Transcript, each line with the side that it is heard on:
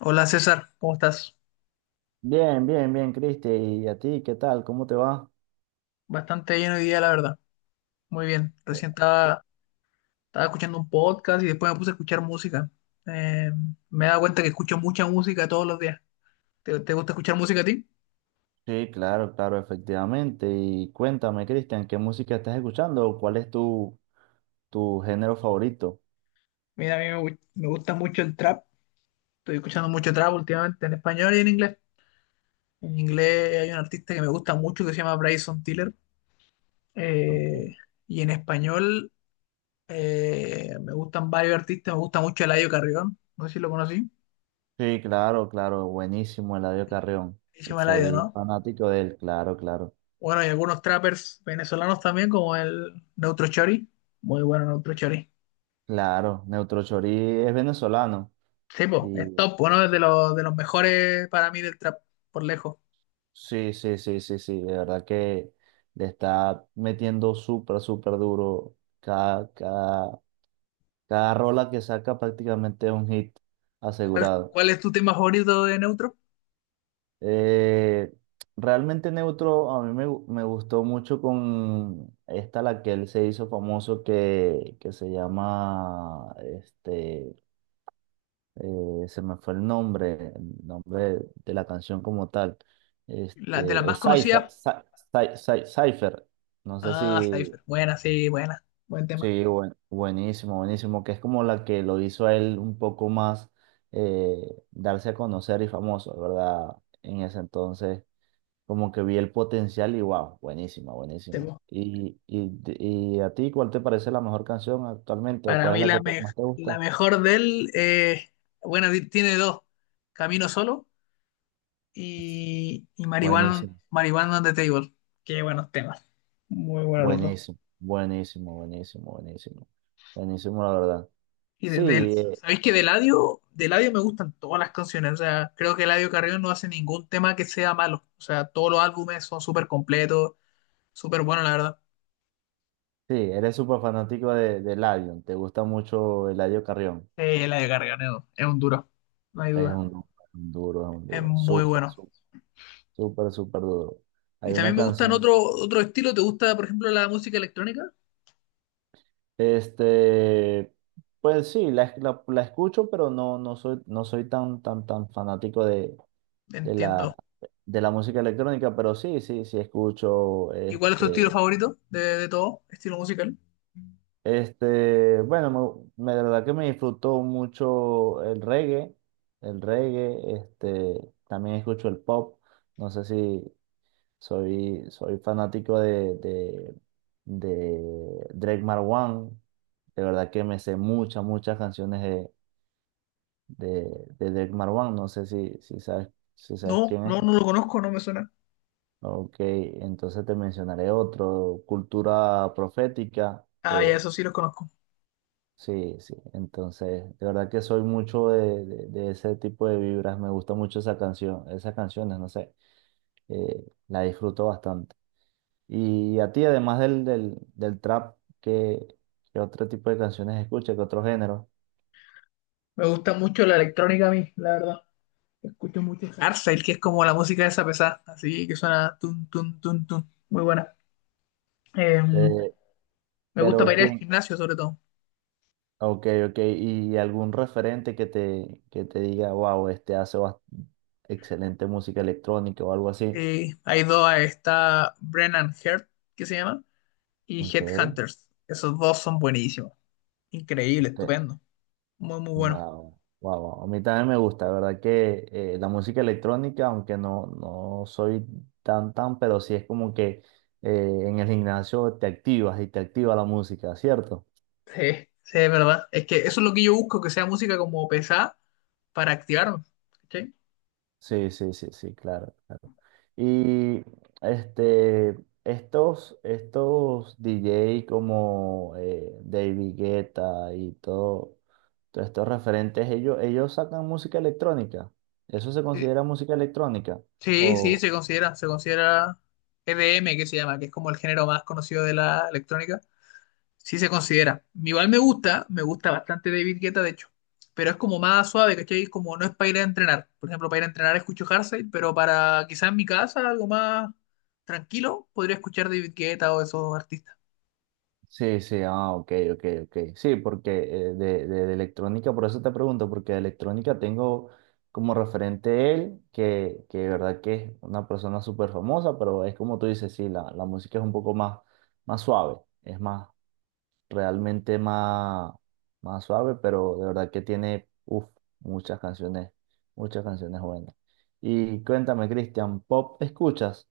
left: Hola César, ¿cómo estás?
right: Bien, bien, bien, Cristi. ¿Y a ti qué tal? ¿Cómo te va?
left: Bastante bien hoy día, la verdad. Muy bien. Estaba escuchando un podcast y después me puse a escuchar música. Eh, Me he dado cuenta que escucho mucha música todos los días. ¿Te gusta escuchar música a ti?
right: Sí, claro, claro, efectivamente. Y cuéntame, Cristian, ¿qué música estás escuchando? ¿Cuál es tu género favorito?
left: Mira, a mí me, gu- me gusta mucho el trap. Estoy escuchando mucho trap últimamente en español y en inglés. En inglés hay un artista que me gusta mucho que se llama Bryson Tiller.
right: Ok.
left: Eh, y en español me gustan varios artistas. Me gusta mucho Eladio Carrión. No sé si lo conocí.
right: Sí, claro, claro, buenísimo, Eladio Carrión.
left: Se llama Eladio,
right: Soy
left: ¿no?
right: fanático de él, claro, claro.
left: Bueno, hay algunos trappers venezolanos también, como el Neutro Chori. Muy bueno Neutro Chori.
right: Claro, Neutro Chorí es venezolano.
left: Sí, po, es
right: Y
left: top, bueno, es de de los mejores para mí del trap, por lejos.
right: sí, sí, sí, sí, sí, de verdad que le está metiendo súper, súper duro cada Cada rola que saca prácticamente es un hit
left: ¿Cuál,
right: asegurado.
left: cuál es tu tema favorito de Neutro?
right: Eh, Realmente Neutro a mí me gustó mucho con esta, la que él se hizo famoso, que se llama, se me fue el nombre de la canción como tal.
left: La, de las
right: Este,
left: más
right: Cypher,
left: conocidas.
right: Cy- Cy- Cy- Cypher, no sé
left: Ah,
right: si,
left: Cypher. Buena, sí, buena. Buen tema.
right: Sí, buenísimo, buenísimo, que es como la que lo hizo a él un poco más eh, darse a conocer y famoso, ¿verdad? En ese entonces, como que vi el potencial y wow, buenísima,
left: Sí,
right: buenísima.
left: po.
right: ¿Y a ti cuál te parece la mejor canción actualmente o
left: Para
right: cuál es
left: mí
right: la
left: la,
right: que
left: me-
right: más te
left: La
right: gusta?
left: mejor de él, bueno, tiene dos. Camino Solo y Marihuana,
right: Buenísimo,
left: Marihuana on the Table. Qué buenos temas. Muy buenos los dos.
right: buenísimo, buenísimo, buenísimo, buenísimo, buenísimo, la verdad.
left: Y
right: Sí,
left: de-
right: eh,
left: ¿sabéis que de Eladio me gustan todas las canciones? O sea, creo que Eladio Carrión no hace ningún tema que sea malo. O sea, todos los álbumes son súper completos, súper buenos, la verdad.
right: sí, eres súper fanático de Eladio, te gusta mucho Eladio Carrión.
left: Eladio Carrión es un duro, no hay
right: Es
left: duda.
right: un duro, es un
left: Es
right: duro.
left: muy
right: Súper,
left: bueno.
right: súper, súper, súper duro.
left: Y
right: Hay una
left: también me gustan
right: canción.
left: otro, otro estilo. ¿Te gusta, por ejemplo, la música electrónica?
right: Este, pues sí, la escucho, pero no, no soy, no soy tan, tan, tan fanático de la,
left: Entiendo.
right: de la música electrónica, pero sí, sí, sí escucho.
left: ¿Y cuál es tu estilo favorito de todo? ¿Estilo musical?
right: Bueno, de verdad que me disfruto mucho el reggae. El reggae, también escucho el pop. No sé si, Soy, soy fanático de Drake Marwan. De verdad que me sé muchas, muchas canciones de Drake Marwan. No sé si, si sabes, si sabes
left: No,
right: quién es.
left: no, no lo conozco, no me suena.
right: Ok, entonces te mencionaré otro, Cultura Profética.
left: Ah, ya, eso sí los conozco.
right: Sí, sí. Entonces, de verdad que soy mucho de ese tipo de vibras. Me gusta mucho esa canción, esas canciones, no sé. La disfruto bastante. Y a ti, además del trap, ¿qué, qué otro tipo de canciones escuchas, qué otro género?
left: Me gusta mucho la electrónica a mí, la verdad. Escucho mucho Hardstyle, que es como la música de esa pesada, así que suena tun, tun, tun, tun. Muy buena. Eh,
right: Eh,
left: Me gusta
right: pero
left: para ir al
right: quién,
left: gimnasio, sobre todo.
right: ok, ok, y algún referente que te diga, wow, este hace excelente música electrónica o algo así.
left: Hay dos, está Brennan Heart, que se llama, y
right: Ok,
left: Headhunters. Esos dos son buenísimos. Increíble,
right: usted-
left: estupendo. Muy, muy bueno.
right: wow, wow, wow. A mí también me gusta, la verdad que la música electrónica, aunque no, no soy tan tan, pero sí es como que en el gimnasio te activas y te activa la música, ¿cierto?
left: Sí, sí, es verdad. Es que eso es lo que yo busco, que sea música como pesada para activarme. ¿Cachai?
right: Sí, sí, sí, sí, claro, claro. Y este, Estos DJ como David Guetta y todo, todos estos referentes, ellos sacan música electrónica. ¿Eso se
left: Sí,
right: considera música electrónica?
left: sí, sí, se considera EDM, que se llama, que es como el género más conocido de la electrónica. Sí se considera. Igual me gusta bastante David Guetta, de hecho. Pero es como más suave, ¿cachai? Es como no es para ir a entrenar. Por ejemplo, para ir a entrenar escucho Hardstyle, pero para quizás en mi casa, algo más tranquilo, podría escuchar David Guetta o esos artistas.
right: Sí, sí, ah, ok, ok, ok. Sí, porque de electrónica, por eso te pregunto, porque de electrónica tengo como referente él, que de verdad que es una persona súper famosa, pero es como tú dices, sí, la música es un poco más, más suave, es más, realmente más, más suave, pero de verdad que tiene, uff, muchas canciones, muchas canciones buenas. Y cuéntame, Cristian, ¿pop escuchas?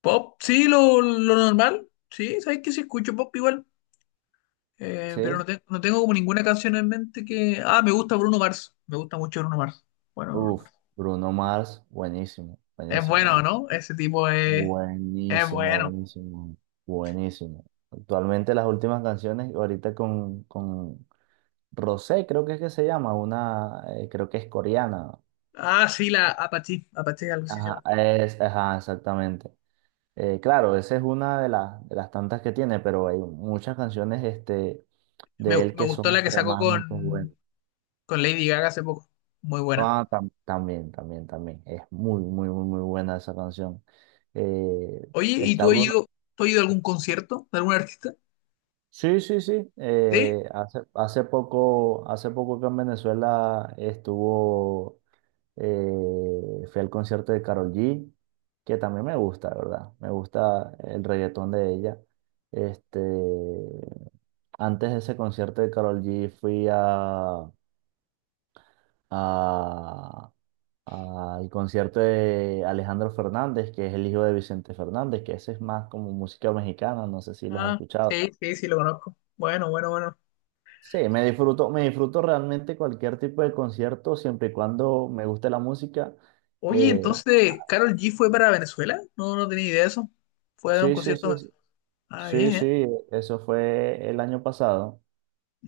left: Pop, sí, lo normal. Sí, sabes que sí escucho pop igual. Pero no,
right: Sí,
left: no tengo como ninguna canción en mente que. Ah, me gusta Bruno Mars. Me gusta mucho Bruno Mars. Bueno, Bruno
right: uff,
left: Mars.
right: Bruno Mars, buenísimo,
left: Es
right: buenísimo.
left: bueno, ¿no? Ese tipo es
right: Buenísimo,
left: bueno.
right: buenísimo, buenísimo. Actualmente las últimas canciones, ahorita con Rosé, creo que es que se llama, una, creo que es coreana.
left: Ah, sí, la Apache. Apache, algo así se
right: Ajá,
left: llama.
right: es, ajá, exactamente. Claro, esa es una de las tantas que tiene, pero hay muchas canciones
left: Me,
right: de él
left: me
right: que
left: gustó
right: son
left: la que sacó
right: extremadamente buenas.
left: con Lady Gaga hace poco. Muy buena.
right: Ah, tam- también, también, también. Es muy, muy, muy, muy buena esa canción. Eh,
left: Oye,
right: está Bruno
left: tú has ido a algún concierto de algún artista?
right: Sí, sí, sí.
left: ¿Sí?
right: Hace poco, hace poco que en Venezuela estuvo, fui al concierto de Karol G, que también me gusta, ¿verdad? Me gusta el reggaetón de ella. Este, Antes de ese concierto de Karol G fui a- al concierto de Alejandro Fernández, que es el hijo de Vicente Fernández, que ese es más como música mexicana, no sé si lo has
left: Ah,
right: escuchado.
left: sí, sí, sí, lo conozco. Bueno, bueno, bueno.
right: Sí, me disfruto realmente cualquier tipo de concierto, siempre y cuando me guste la música.
left: Oye,
right: Eh,
left: entonces, ¿Carol G fue para Venezuela? No, no tenía idea de eso. Fue a dar un
right: sí, sí,
left: concierto en
right: sí, sí,
left: Venezuela. Ah,
right: sí,
left: bien, ¿eh?
right: sí, eso fue el año pasado,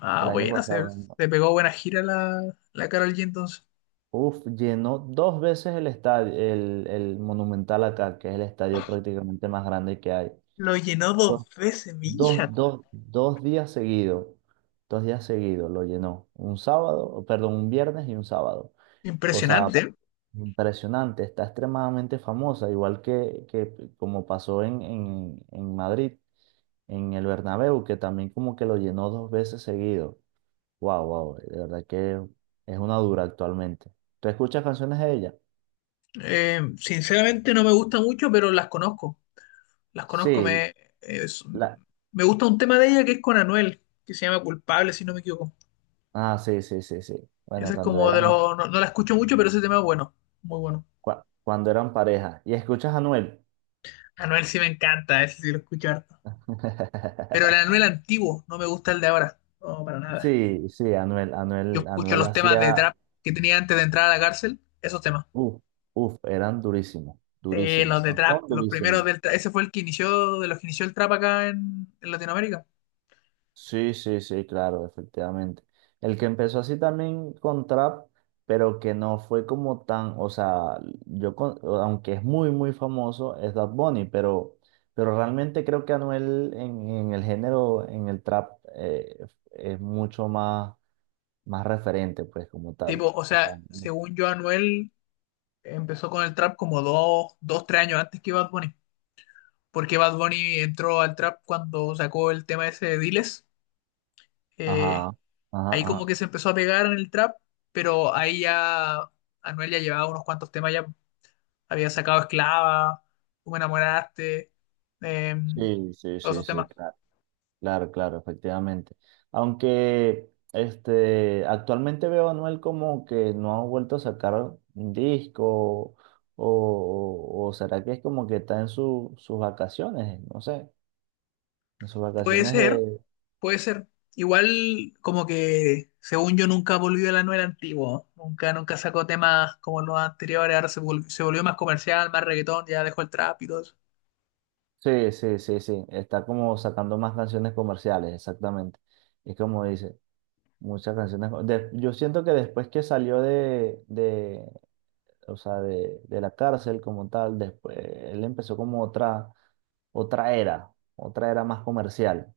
left: Ah,
right: el año
left: buena, se,
right: pasado. ¿No?
left: se pegó buena gira la Karol G entonces.
right: Uf, llenó dos veces el estadio, el Monumental acá, que es el estadio prácticamente más grande que hay.
left: Lo llenó
right: Dos,
left: dos veces, mi hija.
right: Dos días seguidos, dos días seguidos lo llenó. Un sábado, perdón, un viernes y un sábado. O sea,
left: Impresionante.
right: impresionante, está extremadamente famosa, igual que como pasó en Madrid, en el Bernabéu, que también como que lo llenó dos veces seguido. Wow, wow, de verdad que es una dura actualmente. ¿Tú escuchas canciones de ella?
left: Sinceramente no me gusta mucho, pero las conozco. Las conozco,
right: Sí,
left: es-
right: la...
left: me gusta un tema de ella que es con Anuel, que se llama Culpable, si no me equivoco.
right: Ah, sí, sí, sí, sí. Bueno,
left: Ese es como de los, no, no la escucho mucho, pero ese tema es bueno, muy bueno.
right: cuando eran pareja. ¿Y escuchas a Anuel?
left: Anuel sí me encanta, ese sí lo escucho harto. Pero el Anuel antiguo, no me gusta el de ahora, no, para nada.
right: Sí, sí, Anuel,
left: Yo
right: Anuel,
left: escucho
right: Anuel
left: los temas de
right: hacía,
left: trap que tenía antes de entrar a la cárcel, esos temas.
right: uff, uff, eran durísimos,
left: Los
right: durísimos,
left: de
right: con
left: trap,
right: son
left: los primeros
right: durísimos.
left: del trap, ese fue el que inició, de los que inició el trap acá en Latinoamérica.
right: Sí, sí, sí, claro, efectivamente. El que empezó así también con trap, pero que no fue como tan, o sea, yo, aunque es muy, muy famoso, es Bad Bunny, pero realmente creo que Anuel en el género, en el trap, es mucho más, más referente, pues, como tal.
left: Tipo, o sea, según yo, Anuel empezó con el trap como tres años antes que Bad Bunny. Porque Bad Bunny entró al trap cuando sacó el tema ese de Diles. Eh,
right: Ajá, ajá,
left: Ahí como
right: ajá.
left: que se empezó a pegar en el trap, pero ahí ya Anuel ya llevaba unos cuantos temas, ya había sacado Esclava, Tú me enamoraste, eh,
right: Sí, sí,
left: todos
right: sí,
left: esos
right: sí,
left: temas.
right: claro. Claro, claro, efectivamente. Aunque actualmente veo a Anuel como que no ha vuelto a sacar un disco o será que es como que está en sus vacaciones, no sé, en sus
left: Puede
right: vacaciones de...
left: ser, puede ser. Igual como que, según yo, nunca volvió el Anuel antiguo, ¿no? Nunca, nunca sacó temas como los anteriores, ahora se volvió más comercial, más reggaetón, ya dejó el trap y todo eso.
right: Sí, sí, sí, sí, está como sacando más canciones comerciales, exactamente. Es como dice, muchas canciones... yo siento que después que salió de, o sea, de la cárcel como tal. Después, él empezó como otra, otra era más comercial.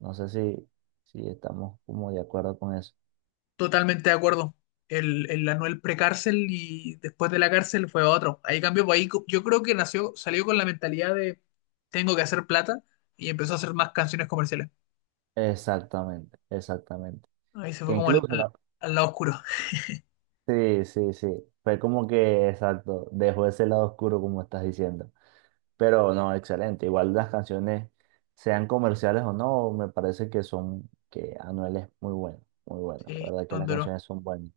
right: No sé si, si estamos como de acuerdo con eso.
left: Totalmente de acuerdo. El Anuel precárcel y después de la cárcel fue otro. Ahí cambió, pues ahí yo creo que nació, salió con la mentalidad de tengo que hacer plata y empezó a hacer más canciones comerciales.
right: Exactamente, exactamente.
left: Ahí se fue
right: Que
left: como al,
right: incluso, la-
left: al lado oscuro.
right: sí, sí, sí, fue como que, exacto, dejó ese lado oscuro como estás diciendo. Pero no, excelente. Igual las canciones, sean comerciales o no, me parece que son, que Anuel es muy bueno, muy bueno. La
left: Sí,
right: verdad que
left: no
right: las
left: duró.
right: canciones son buenas.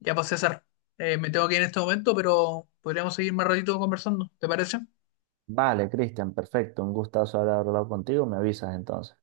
left: Ya pues César, me tengo que ir en este momento, pero podríamos seguir más ratito conversando, ¿te parece?
right: Vale, Cristian, perfecto. Un gustazo haber hablado contigo. Me avisas entonces.